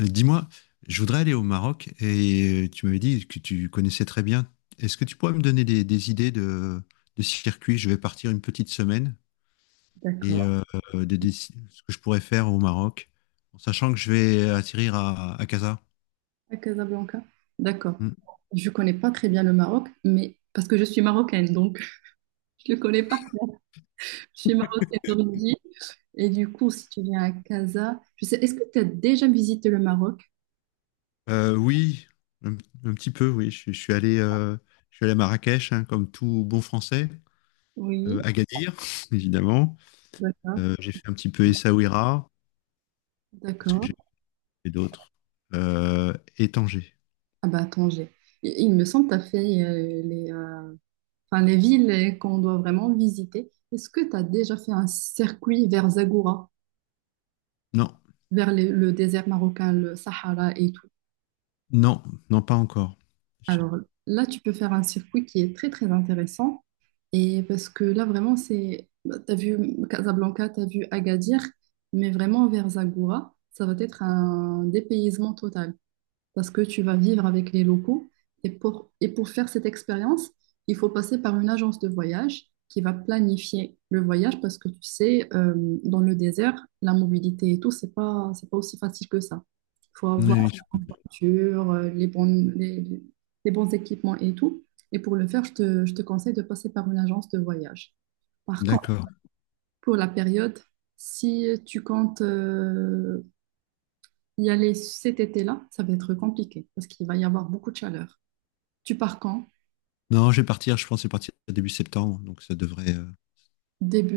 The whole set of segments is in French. Dis-moi, je voudrais aller au Maroc et tu m'avais dit que tu connaissais très bien. Est-ce que tu pourrais me donner des idées de circuits? Je vais partir une petite semaine D'accord. et ce que je pourrais faire au Maroc, en sachant que je vais atterrir à Casa. À Casablanca. D'accord. Hmm. Je connais pas très bien le Maroc, mais parce que je suis marocaine, donc je le connais pas. Je suis marocaine d'origine. Et du coup, si tu viens à Casa, je sais, est-ce que tu as déjà visité le Maroc? Oui, un, un petit peu, oui. Je suis allé, je suis allé à Marrakech, hein, comme tout bon Français. Oui. Agadir, évidemment. D'accord. J'ai fait un petit peu Essaouira. Qu'est-ce que D'accord. j'ai fait d'autre? Et Tanger. Ah bah Tanger. Il me semble que tu as fait les, enfin, les villes qu'on doit vraiment visiter. Est-ce que tu as déjà fait un circuit vers Zagora, Non, le désert marocain, le Sahara et tout? non, non, pas encore. Je- Alors là, tu peux faire un circuit qui est très très intéressant et parce que là vraiment c'est tu as vu Casablanca, tu as vu Agadir, mais vraiment vers Zagora, ça va être un dépaysement total parce que tu vas vivre avec les locaux. Et pour faire cette expérience, il faut passer par une agence de voyage qui va planifier le voyage parce que tu sais, dans le désert, la mobilité et tout, c'est pas aussi facile que ça. Il faut avoir oui, ok. Une voiture, les bons équipements et tout. Et pour le faire, je te conseille de passer par une agence de voyage. Par contre, D'accord. pour la période, si tu comptes y aller cet été-là, ça va être compliqué parce qu'il va y avoir beaucoup de chaleur. Tu pars quand? Non, je vais partir, je pense que je vais partir début septembre, donc ça devrait,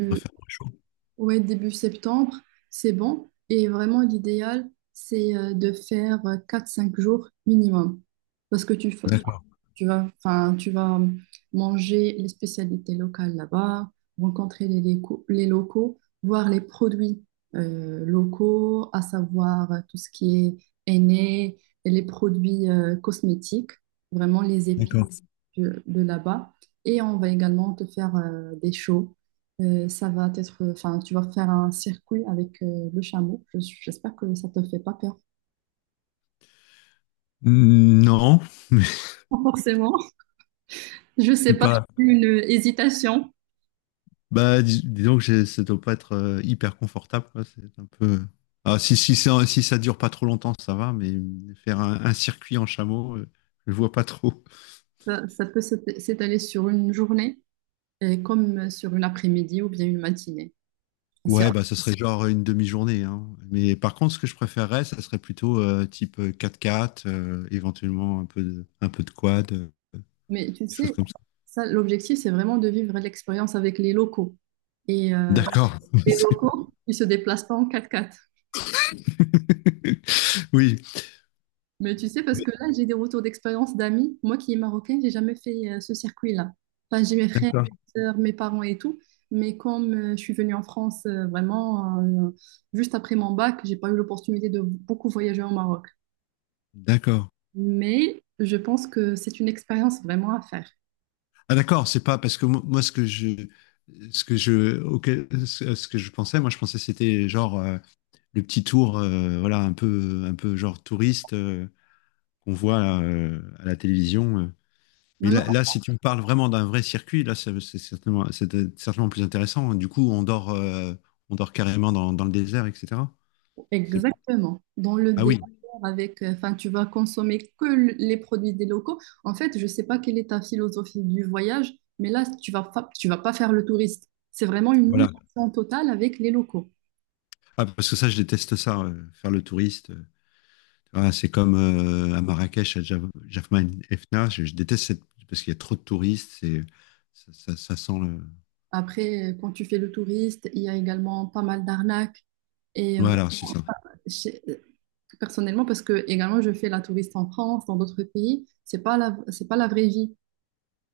devrait faire moins chaud. ouais, début septembre, c'est bon. Et vraiment, l'idéal, c'est de faire 4-5 jours minimum. Parce que tu, fa- D'accord, Tu vas, enfin, tu vas manger les spécialités locales là-bas, rencontrer les locaux, voir les produits locaux, à savoir tout ce qui est henné, les produits cosmétiques, vraiment les épices d'accord. De là-bas. Et on va également te faire des shows. Ça va être, enfin, tu vas faire un circuit avec le chameau. J'espère que ça te fait pas peur. Mm, non, mais je Forcément, je sais suis pas, pas. j'ai eu une hésitation. Bah, disons que ça doit pas être hyper confortable, quoi. C'est un peu, euh. Ah, si, si, ça, si ça dure pas trop longtemps, ça va, mais faire un circuit en chameau, je vois pas trop. Ça peut s'étaler sur une journée, et comme sur une après-midi ou bien une matinée. C'est- Ouais, bah, ça serait genre une demi-journée, hein. Mais par contre, ce que je préférerais, ça serait plutôt type 4 quatre 4 éventuellement un peu de quad, Mais tu des choses sais, comme ça. ça, l'objectif, c'est vraiment de vivre l'expérience avec les locaux. Et D'accord. les C'est- locaux, ils se déplacent pas en quatre-quatre. Oui, Mais tu sais, parce que là, j'ai des retours d'expérience d'amis. Moi qui est marocaine, j'ai jamais fait ce circuit-là. Enfin, j'ai mes frères, d'accord, mes sœurs, mes parents et tout. Mais comme je suis venue en France vraiment juste après mon bac, j'ai pas eu l'opportunité de beaucoup voyager au Maroc. d'accord. Mais je pense que c'est une expérience vraiment à faire. Ah, d'accord, c'est pas parce que moi, ce que je, auquel- ce ce que je pensais, moi, je pensais que c'était genre le petit tour, voilà, un peu genre touriste qu'on voit là, à la télévision, euh. Mais Non, non, là, si tu me parles vraiment d'un vrai circuit, là, c'est certainement, c'était certainement plus intéressant. Du coup, on dort carrément dans le désert, etc. C'est- exactement. Dans le Ah délire oui, avec, enfin, tu vas consommer que les produits des locaux. En fait, je sais pas quelle est ta philosophie du voyage, mais là, tu vas pas faire le touriste. C'est vraiment une voilà. immersion totale avec les locaux. Ah, parce que ça, je déteste ça, faire le touriste, euh. Ah, c'est comme à Marrakech, à Jafna et je déteste cette… parce qu'il y a trop de touristes. C'est… Ça, ça sent le. Après, quand tu fais le touriste, il y a également pas mal d'arnaques. Et ouais, Voilà, c'est ça. j'ai- euh, personnellement, parce que également, je fais la touriste en France, dans d'autres pays, c'est pas la vraie vie.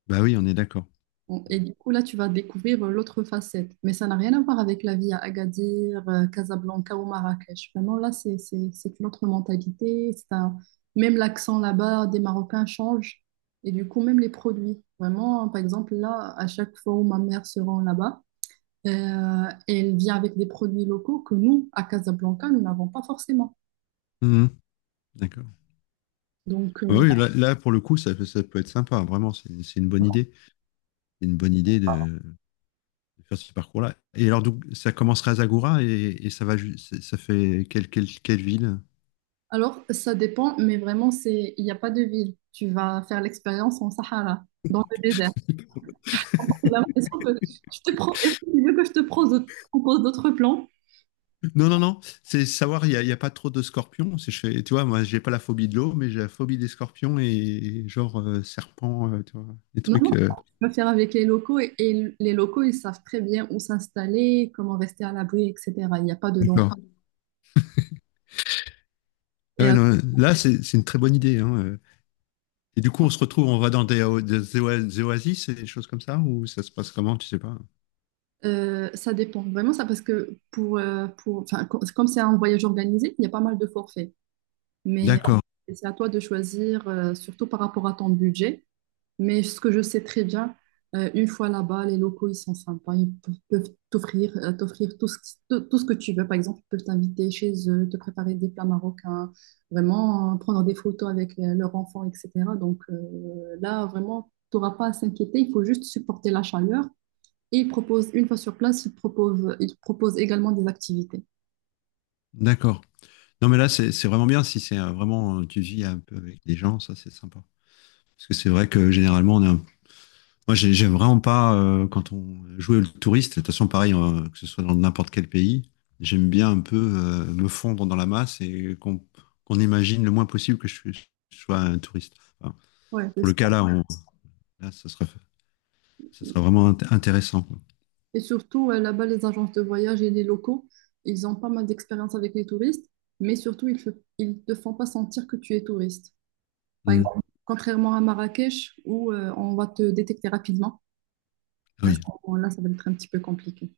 Bah oui, on est d'accord. Bon, et du coup, là, tu vas découvrir l'autre facette. Mais ça n'a rien à voir avec la vie à Agadir, Casablanca ou Marrakech. Vraiment, là, c'est une autre mentalité. C'est un... Même l'accent là-bas des Marocains change. Et du coup, même les produits. Vraiment, par exemple, là, à chaque fois où ma mère se rend là-bas, elle vient avec des produits locaux que nous, à Casablanca, nous n'avons pas forcément. Mhm, d'accord. Donc, Ah euh, oui, là, pour le coup, ça, ça peut être sympa. Vraiment, c'est une bonne idée. C'est une bonne idée de faire ce parcours-là. Et alors, donc, ça commencerait à Zagora et ça va ça fait quelle ville? alors, ça dépend, mais vraiment, c'est, il n'y a pas de ville. Tu vas faire l'expérience en Sahara, dans le désert. J'ai l'impression que est-ce que tu veux que je te propose d'autres plans? Non, non, non. C'est savoir, il y a pas trop de scorpions. C'est, tu vois, moi, j'ai pas la phobie de l'eau, mais j'ai la phobie des scorpions genre serpents, tu vois, des Non, non, trucs, je peux faire avec les locaux et les locaux, ils savent très bien où s'installer, comment rester à l'abri, etc. Il n'y a pas de danger. d'accord. Et Ouais, non, là, c'est une très bonne idée, hein. Et du coup, on se retrouve, on va dans des, o- des oa- des oasis et des choses comme ça, ou ça se passe comment, tu sais pas. Ça dépend vraiment ça parce que pour, enfin, comme c'est un voyage organisé, il y a pas mal de forfaits. Mais D'accord, c'est à toi de choisir, surtout par rapport à ton budget. Mais ce que je sais très bien, une fois là-bas, les locaux, ils sont sympas. Ils peuvent t'offrir tout ce, tout ce que tu veux. Par exemple, ils peuvent t'inviter chez eux, te préparer des plats marocains, vraiment prendre des photos avec leurs enfants, etc. Là, vraiment, tu n'auras pas à s'inquiéter. Il faut juste supporter la chaleur. Et ils proposent, une fois sur place, ils proposent également des activités. d'accord. Non, mais là, c'est vraiment bien si c'est vraiment, tu vis un peu avec des gens, ça, c'est sympa. Parce que c'est vrai que généralement, on est un… moi, j'aime vraiment pas quand on joue le touriste. De toute façon, pareil, que ce soit dans n'importe quel pays, j'aime bien un peu me fondre dans la masse et qu'on imagine le moins possible que je sois un touriste. Enfin, Ouais, pour c'est le cas là, là, ça serait vraiment intéressant, quoi. et surtout, là-bas, les agences de voyage et les locaux, ils ont pas mal d'expérience avec les touristes, mais surtout, ils ne te font pas sentir que tu es touriste. Par Hmm. exemple, contrairement à Marrakech, où on va te détecter rapidement, Ah et à ce oui, moment-là, ça va être un petit peu compliqué.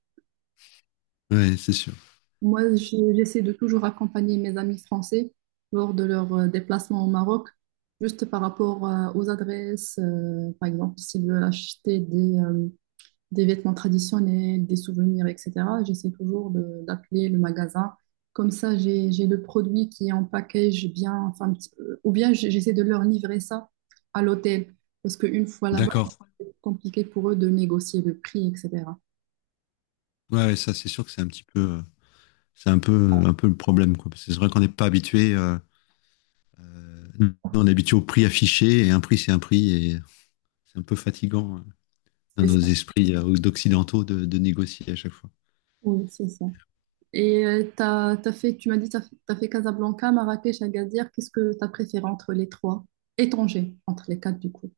ouais, c'est sûr. Moi, C'est sûr. J'essaie de toujours accompagner mes amis français lors de leurs déplacements au Maroc, juste par rapport aux adresses. Par exemple, s'ils veulent acheter des vêtements traditionnels, des souvenirs, etc. J'essaie toujours d'appeler le magasin. Comme ça, j'ai le produit qui est en package bien, enfin, ou bien j'essaie de leur livrer ça à l'hôtel. Parce qu'une fois là-bas, D'accord. c'est compliqué pour eux de négocier le prix, etc. Ouais, ouais, ça, c'est sûr que c'est un petit peu, c'est un peu le problème, quoi. Parce que c'est vrai qu'on n'est pas habitué, nous, on est habitué au prix affiché et un prix, c'est un prix. Et c'est un peu fatigant hein, dans C'est nos ça. esprits d'occidentaux de négocier à chaque fois. Oui, c'est ça. Et t'as fait, tu m'as dit, t'as fait Casablanca, Marrakech, Agadir. Qu'est-ce que t'as préféré entre les trois? Et Tanger, entre les quatre, du coup.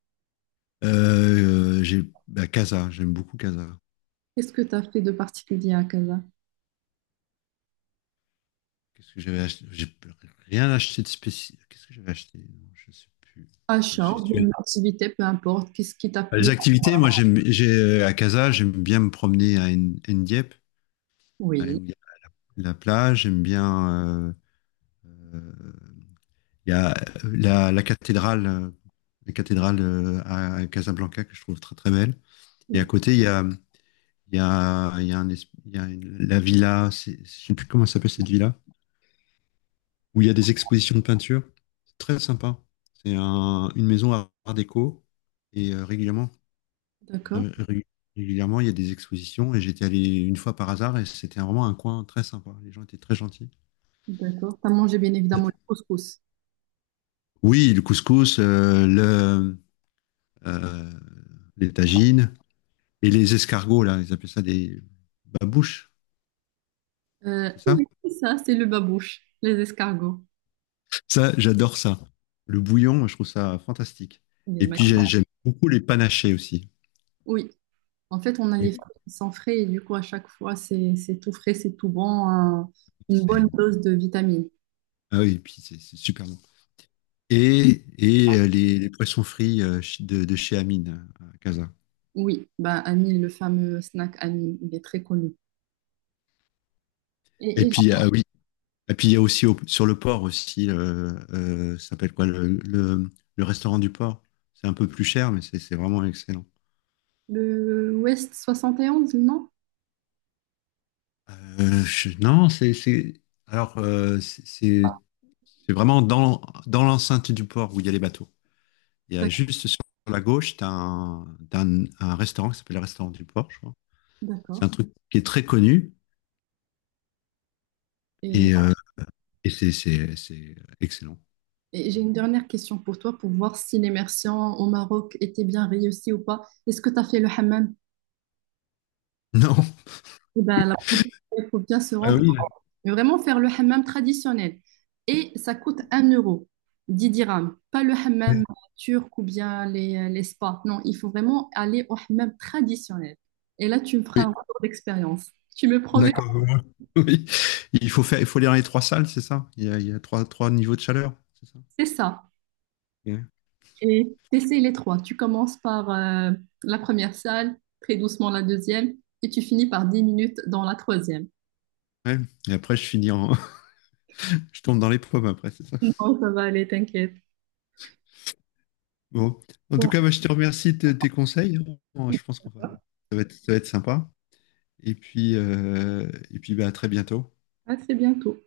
J'ai bah, Casa, j'aime beaucoup Casa. Qu'est-ce que t'as fait de particulier à Casa? Qu'est-ce que j'avais acheté? J'ai rien acheté de spécial. Qu'est-ce que j'avais acheté? Non, je sais plus. C'est- Achat j'ai- ou bien une activité, peu importe, qu'est-ce qui t'a plu? Les activités, moi j'aime j'ai à Casa, j'aime bien me promener à Ndiep, Oui. où il y a la plage, j'aime bien euh, il y a la cathédrale à Casablanca que je trouve très très belle. Et Mm. à côté, il y a un es- il y a une- la villa, c'est- je ne sais plus comment ça s'appelle cette villa, où il y a des expositions de peinture. C'est très sympa. C'est un- une maison à art déco et régulièrement, D'accord, ré- ré- régulièrement, il y a des expositions et j'étais allé une fois par hasard et c'était vraiment un coin très sympa. Les gens étaient très gentils. d'accord. T'as mangé bien évidemment le couscous. Oui, le couscous, euh, les tagines et les escargots, là, ils appellent ça des babouches, c'est ça? Oui, c'est ça, c'est le babouche, les escargots. Ça, j'adore ça. Le bouillon, je trouve ça fantastique. Il est Et puis, magnifique. J'aime beaucoup les panachés aussi. Oui, en fait, on a Et les puis, fruits qui sont frais et du coup, à chaque fois, c'est tout frais, c'est tout bon, une bonne c'est- dose de vitamines. Ah oui, et puis c'est super bon. Et les poissons frits de chez Amine, à Casa. Oui, bah, Anil, le fameux snack Anil, il est très connu. Et, Et et puis, ah oui. Et puis, il y a aussi sur le port aussi, ça s'appelle quoi, le restaurant du port. C'est un peu plus cher, mais c'est vraiment excellent. le West 71, non? Non, Alors, euh, c'est c'est- c'est vraiment dans l'enceinte du port où il y a les bateaux. Il y a D'ac- juste sur la gauche, tu as un restaurant qui s'appelle le restaurant du port, je crois. C'est D'accord. un truc qui est très connu Et et, euh, et c'est excellent. Et j'ai une dernière question pour toi pour voir si l'immersion au Maroc était bien réussie ou pas. Est-ce que tu as fait le hammam? Non. Eh ben, la prochaine fois, il faut bien se Ah rendre, oui, mais vraiment faire le hammam traditionnel. Et ça coûte 1 euro, 10 dirhams. Pas le hammam turc ou bien les spas. Non, il faut vraiment aller au hammam traditionnel. Et là, tu me feras un oui. retour d'expérience. Tu me promets, D'accord. Oui. Il faut faire, il faut lire les trois salles, c'est ça? Il y a trois, trois niveaux de chaleur, c'est ça? c'est ça. Yeah. Et t'essayes les trois. Tu commences par la première salle, très doucement la deuxième, et tu finis par 10 minutes dans la troisième. Ouais. Et après, je finis en, je tombe dans les pommes après, c'est ça? Non, ça va aller, t'inquiète. Bon. En tout Bon, cas, moi, je te remercie de tes conseils. Bon, je pense qu'on va, ça va être sympa. Et puis, bah, à très bientôt. à très bientôt.